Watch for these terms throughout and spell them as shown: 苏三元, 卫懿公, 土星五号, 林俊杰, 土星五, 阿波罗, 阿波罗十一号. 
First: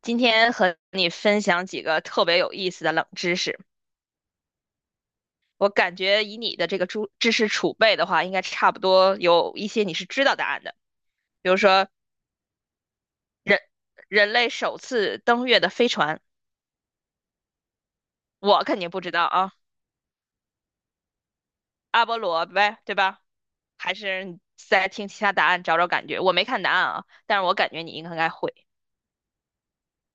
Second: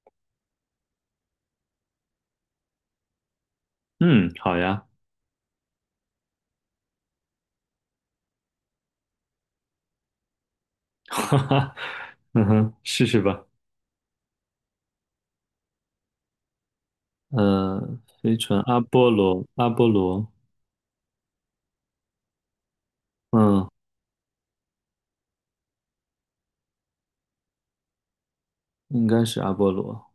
今天和你分享几个特别有意思的冷知识。嗯，好呀，我感觉以你的这个知识储备的话，应该差不多有一些你是知道答案的。哈比如哈，说嗯哼，试试吧。人人类首次登月的飞船，呃，飞船我阿肯定不波知道罗，啊，阿波罗呗，对吧？嗯，还是你再听其他答案找找感觉。我没看答案啊，但是我感觉你应该会。应该是阿波罗。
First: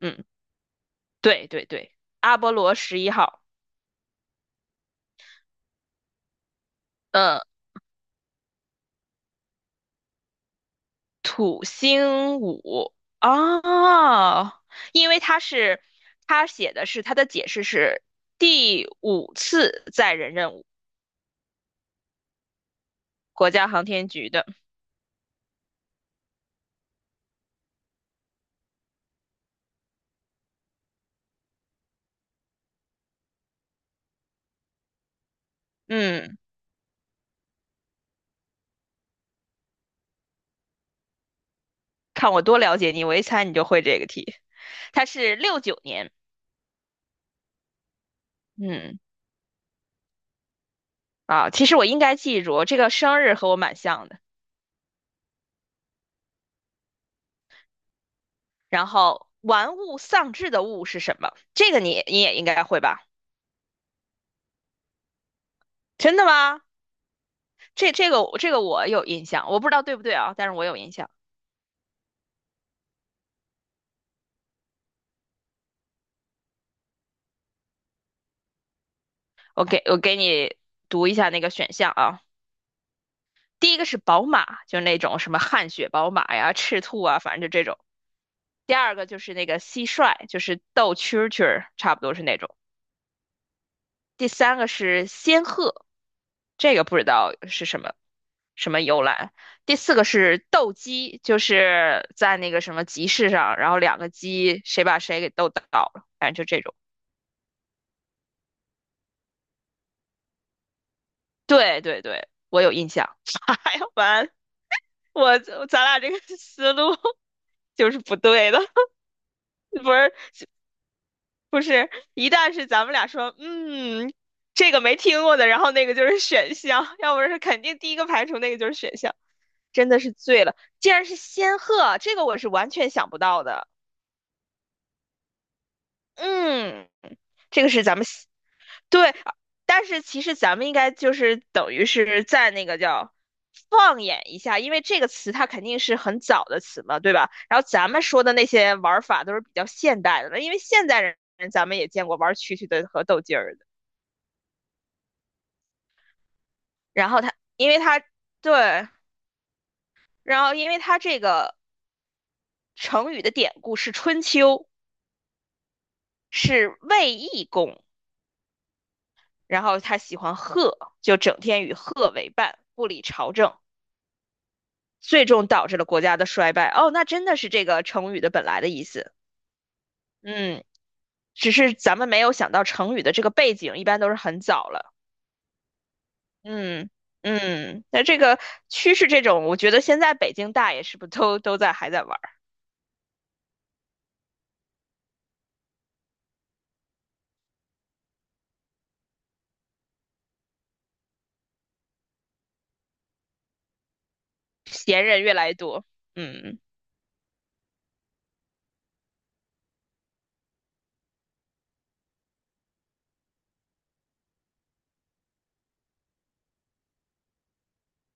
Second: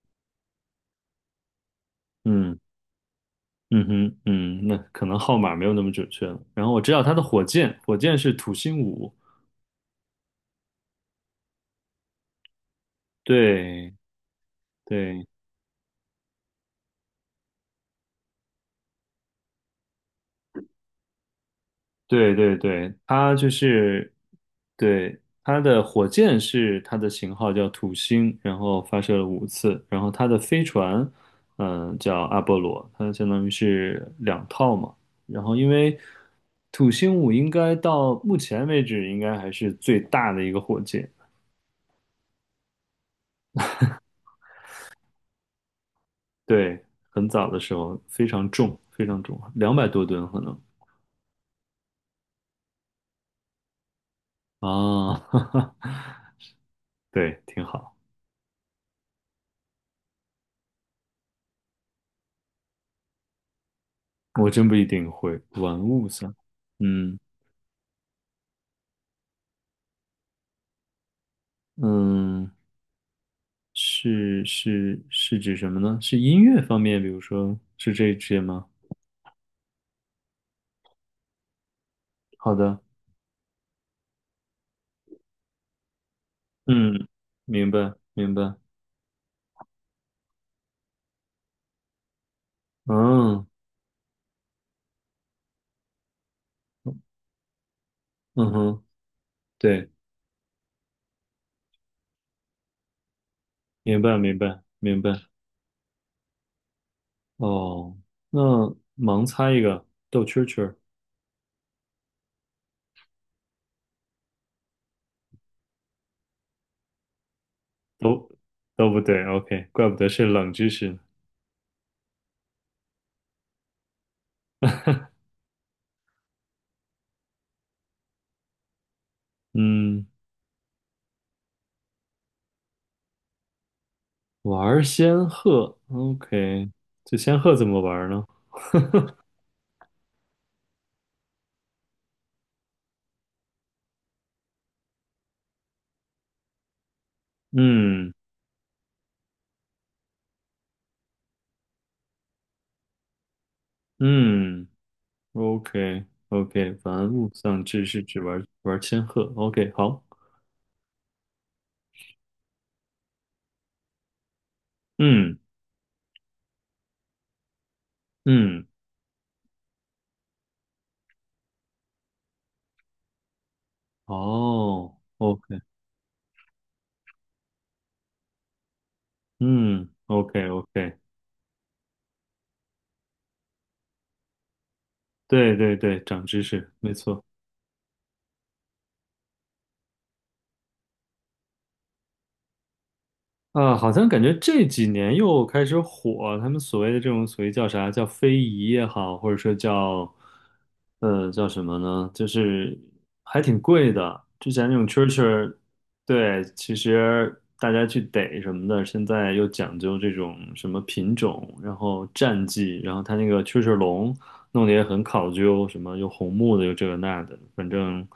嗯，对对对，阿波嗯罗11号。嗯哼嗯，那可能号码没有那么准确了。然后我知道它的嗯，火箭，是土星五。土星五对哦，因为对，他是他写的是他的解释是第五次载人任务，对对对，它就国家航天是，局的。对，它的火箭是它的型号叫土星，然后发射了五次，然后它的飞船，叫阿波罗，它相当于是两套嘛。然后因为嗯，土星五应该到目前为止应该还是最大的一个火箭，看我多了解你，我一猜你就会这个题。他是69年，对，很早的时候非常重，嗯非常重，200多吨可能。啊，其实我应该记住这个生日和我蛮像的。啊，对，挺好。然后玩物丧志的物是什么？这个你也应该会吧？我真不一定会玩物真的丧，吗？嗯。这个我有印象，我不知道对不对啊，但是我有印象。嗯，是指什么呢？是音乐方面，比如说是这一些吗？我给我给你读一下那个选项啊。好的，第一个是宝马，就那种什么汗血宝马呀、赤兔嗯，啊，反正就这明种。白明白，第二个就是那个蟋蟀，就是斗蛐蛐儿，差不多是那种。嗯第三个是仙鹤，这个不知道是什么嗯什么哼，由来。第对，四个是斗鸡，就是在那个什么集市上，然后两明个白明白鸡谁把明白。谁给斗倒了，反正就这种。哦，那盲猜一个逗蛐儿蛐儿，对对对，我有印象。哎呀，完，我咱俩这个思路。就是不都对的，都不对，OK，怪不不得是是冷知识呢。不是，一旦是咱们俩说，嗯，这个没听过的，然后那个就是选项，要不然是肯定第一个排除那个就是选项，真的嗯，是醉了。竟然是仙鹤，这个我是完全想不到的。玩仙鹤，OK，嗯，这仙鹤这怎个么是咱们玩呢？对，但是其实咱们应该就是等于是在那个叫放眼一下，因为这个词它肯定是很早的词嘛，对吧？然后咱们嗯说的那些玩儿法都是比较现代的了，因为现代人咱们也见过玩儿蛐蛐的和斗鸡儿的。嗯。OK OK，然玩后物它，丧因为志它是指玩玩对，千鹤。OK，好，然后因为它这个成语的典故是春秋，嗯是卫懿公，嗯，然后他喜欢鹤，就整天与鹤为伴，不理朝政。哦最终，OK，导致了国家的衰败。哦，那真的是这个成语的本来的意思。嗯，OK 嗯，OK，只是咱们没有想到成语的这个背景，一般都是很早了。对对对，长知识，嗯没错。嗯，那这个趋势这种，我觉得现在北京大爷是不是都在还在玩儿？啊，好像感觉这几年又开始火，他们所谓的这种所谓叫啥，叫非遗也好，或者说叫，叫什么呢？就是还挺贵的。之前那种蛐闲人越来蛐，越多。对，嗯，其实大家去逮什么的，现在又讲究这种什么品种，然后战绩，然后它那个蛐蛐笼弄得也很考究，什么又红木的，又这个那的，反正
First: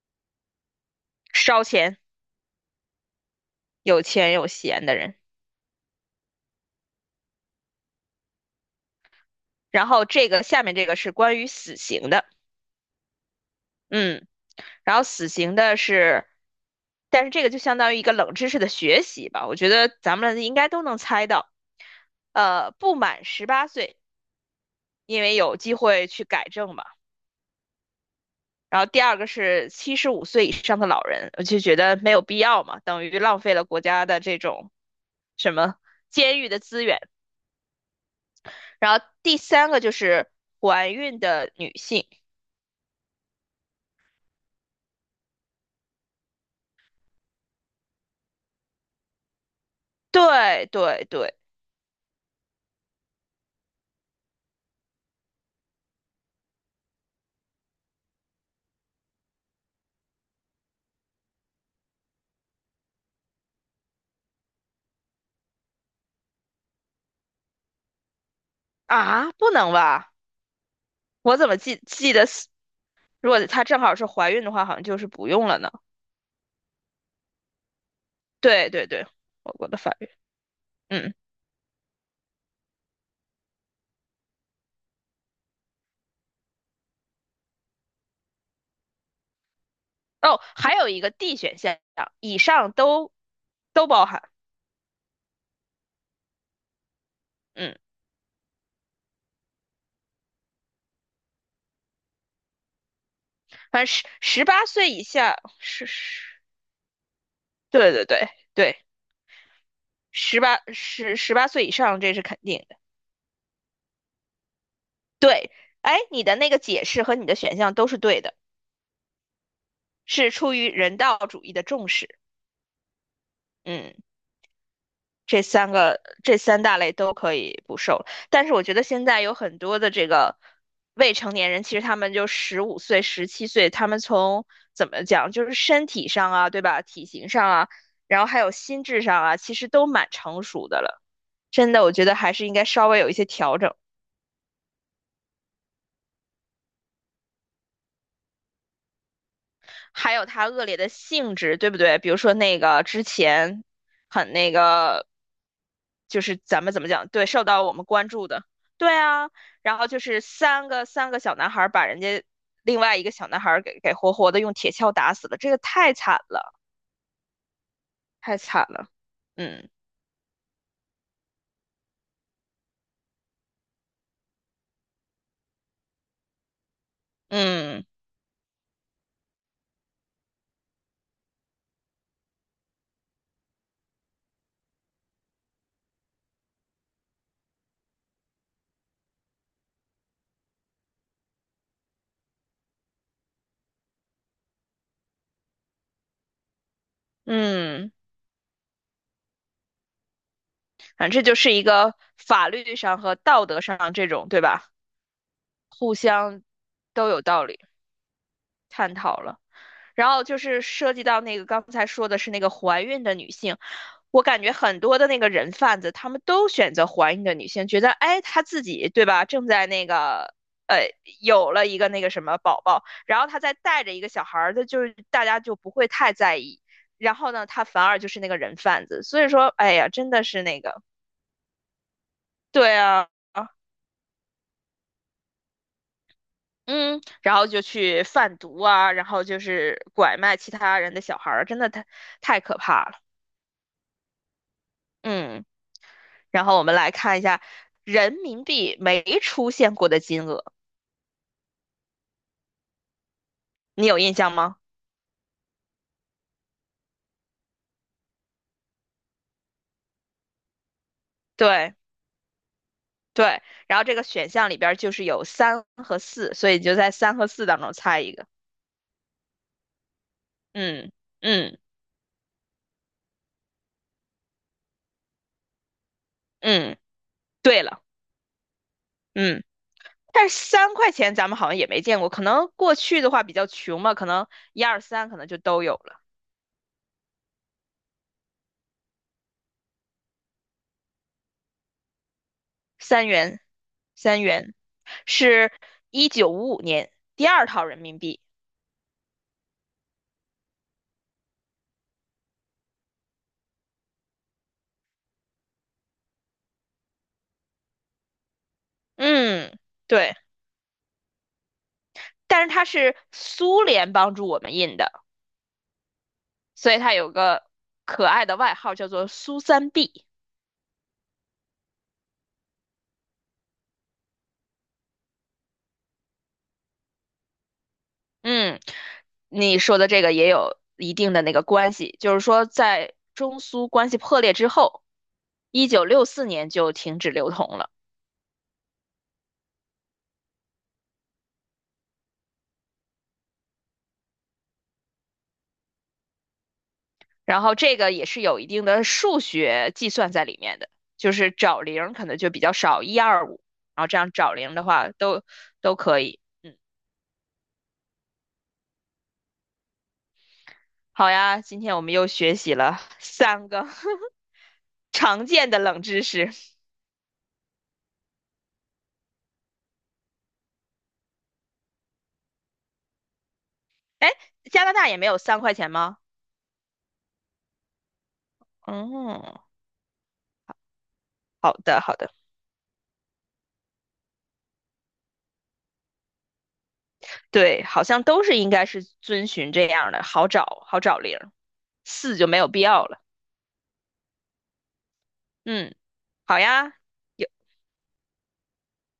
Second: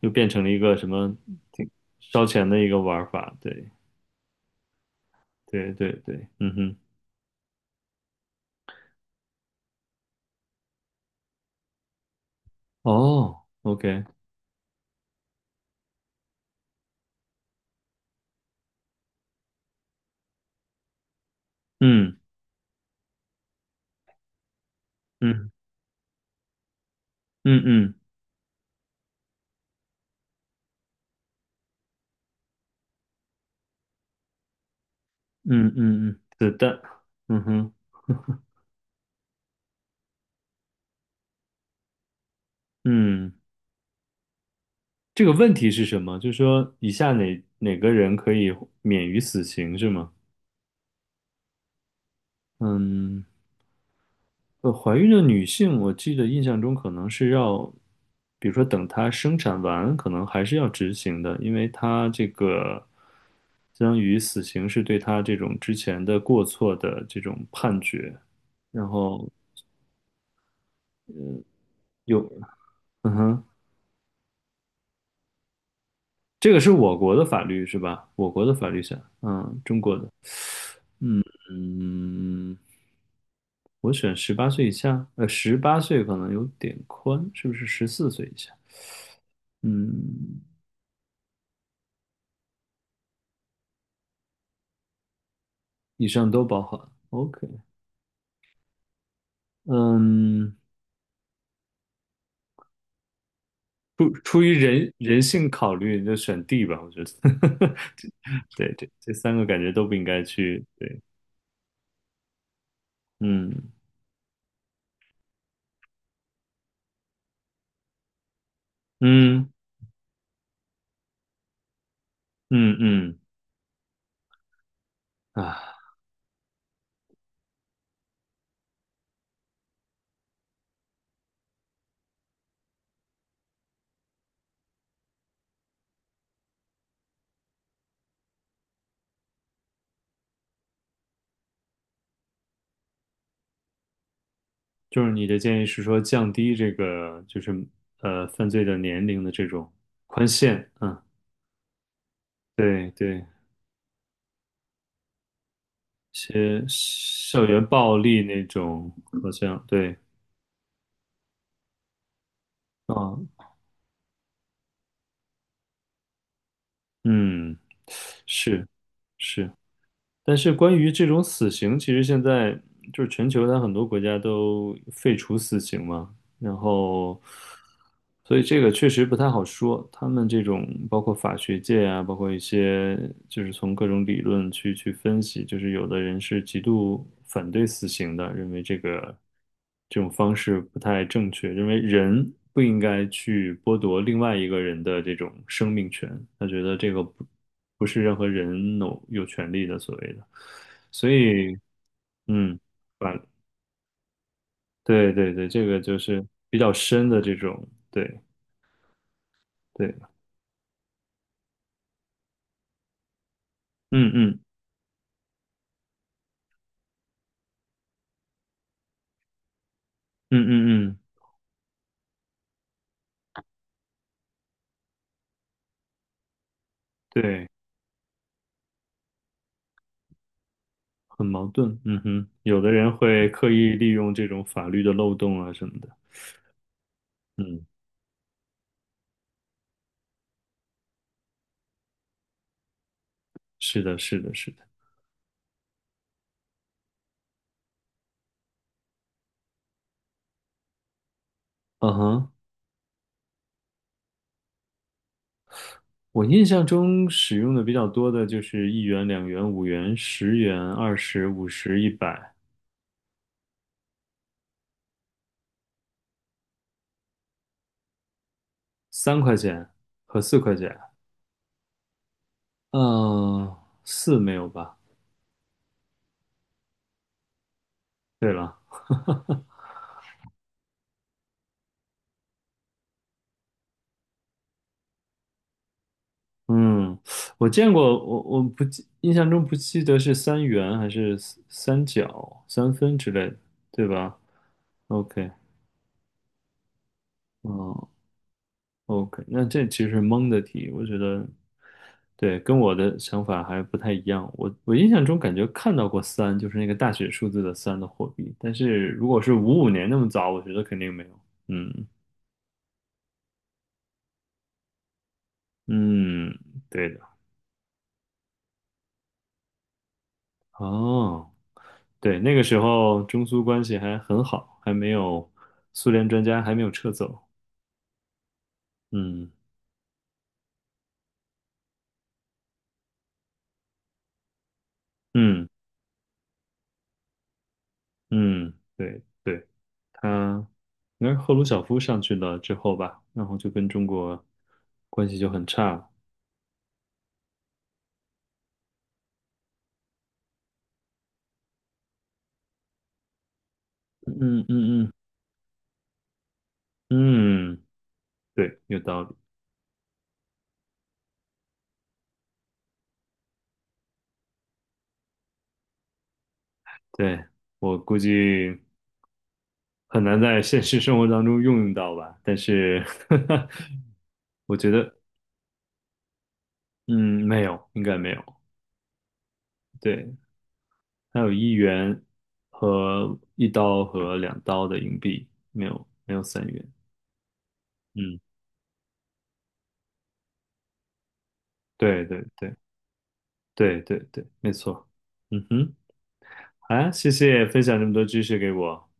又变成了一个什么烧挺钱，烧钱的一个玩法，对。有钱有闲的人。对对对，嗯哼，然后这个下面这个是关于死刑的。哦，OK，嗯，然后死刑的是。但是这个就相当于一个冷知识的学习吧，我觉得咱们应该都能猜到。嗯不满十八岁，因为嗯有机会去改正嘛。嗯嗯然后第二个是75岁以上的老人，我就觉得没有必要嘛，等于浪费了国家的这种什嗯么嗯嗯，监狱是的的，资源。嗯哼，然后第三个就是怀孕的女性，嗯，这个问题是什么？就是说，以下哪个人可以免于死刑是吗？对对对，嗯，怀孕的女性，我记得印象中可能是要，比如说等她生产完，可能还是要执行的，因为她这个相当于死刑是对她这种之前的过错的这种判决，然后啊，不能吧？我怎么记得有。是嗯如哼，果她正好是怀孕的话，好像就是不用了呢？这个是我国的法律是吧？我国的法对律对下，对，我嗯，国的中法国的，律，嗯，嗯，我选18岁以下，十八岁可能有点宽，是不是14岁以下？嗯，哦，还有一个 D 选项，以上都包含。以上都包含。OK，嗯，嗯，反正十出十于八岁人以人下性考是虑，就是，选 D 吧，我觉得。对对对 对对，对，这三个感觉都不应该十八去。对，十十八岁以上这是肯定的。嗯对，哎，你的那个解释和你的选项都是对的，嗯是出于人道主义的重视。嗯嗯，嗯，啊。这三大类都可以不受，但是我觉得现在有很多的这个未成年人，其实他们就十五岁、17岁，他们从怎么讲，就是身体上啊，对吧？体型上啊，然后还有心智上啊，其实都蛮成熟的了。真的，我觉得还是应该稍微有一些调整。就是你的建议是说降低这个就是犯罪的年龄的这种还有宽它恶限，劣的嗯，性质，对不对？比如说那个对之对，一前很那个，就是咱些们怎么讲，对，受校到园我们暴关力注那的，种对好啊。像然后对，就是三个小男孩儿把人家另外一个啊，小男孩儿给活活的用铁锹打死了，这个太惨了，嗯，太惨是了。是。嗯但是关于这种死刑，其实现在就是全球它很多国家都废除死刑嘛，然后，嗯所以这个确实不太好说。他们这种包括法学界啊，包括一些就是从各种理论去分析，就是有的人是极度反对死刑的，认为这个这种方式不太正确，认为人不应该去剥夺另外一个人的这种生命权，他觉得这个不。不嗯，是任何人有权利的所谓的，所反正这就是以一个法嗯，律上和反道德上这种，对吧？对对对，这个互就是相比较深都的有这道理，种，对探讨了。对，然后就是涉及到那个刚才说的是那个怀孕的女性，嗯我嗯感觉很多的那个人贩子，他们都选择怀孕的女性，觉得哎，她自己对吧，正在那个嗯呃嗯嗯，有了一个那个什么宝宝，然后她再带着一个小孩儿，她就是大家就不会太在意。然后呢，对，她反而就是那个人贩子，所以说，哎呀，真的是那个，很矛盾，嗯哼，有对的人啊。会刻意利用这种法律的漏洞啊什么的，嗯，然后就嗯，去贩毒啊，然后就是拐卖其他人的小孩儿，真的太可怕了。是的，是的，是的，嗯。然后我们来看一下人民币没出现过的金额，嗯哼。你有印象吗？我印象中使用的比较多的就是一元、两元、五元、十元、二十、五对十、一百、对，然后这个选项里边儿就是有三和四，所以你就在三和四当中猜一个。三块钱和四块钱。嗯嗯嗯，四没有吧？嗯，对了，对了，嗯，但是三块钱咱们好像也没见过，可能过去的话比较穷嘛，可能一二三可能就都有了。嗯，我见过，我不记，印象中不记得是三元还是三角、三分三之类的，元，对吧三元？OK，是1955年第二套嗯人民币。，OK，那这其实是蒙的题，我觉得对，跟我的想法还不太一样。我印象中感觉看到过三，就是那个大写数字的三的货币，但是如果是嗯，55年那么对。早，我觉得肯定没有。嗯但是它是苏联帮助我们印的，嗯，所以对它的。有个可爱的外号叫做苏三 B。哦，对，那个时候中苏关系还很好，还没有苏联专家还没有撤走。嗯，嗯你说的这个也有一定的那个关系，就是说在中苏关系破裂之后，嗯1964年就停止流通了。嗯，对对，他应该是赫鲁晓夫上去了之后吧，然后就跟中国关系就很差了。然后这个也是有一定的数学计算在里面的，就是找零可能就比较少，一二五，然后这样找嗯零的嗯话嗯都可以。嗯，对，有道理。好呀，今天我们又学习了三个 常见的冷知识。对，我估计很难在现实生活当中用到吧，但是 哎，我加觉拿大得，也没有三块钱吗？嗯，没有，应该没有。哦，对，还有一好的好元的，和一刀和两刀的硬币，没有没有三元。对，好像嗯，都是应该是遵循这样的，好找零儿，对四对就没有对必要了。对对对，没错。嗯哼，嗯，好呀，好呀，谢有谢分享这么多知识给我。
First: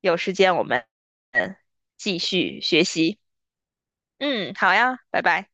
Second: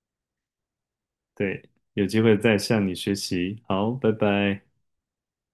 有时间我们嗯对，有继机会再续学向你学习。习。好，拜嗯，拜。好呀，拜拜。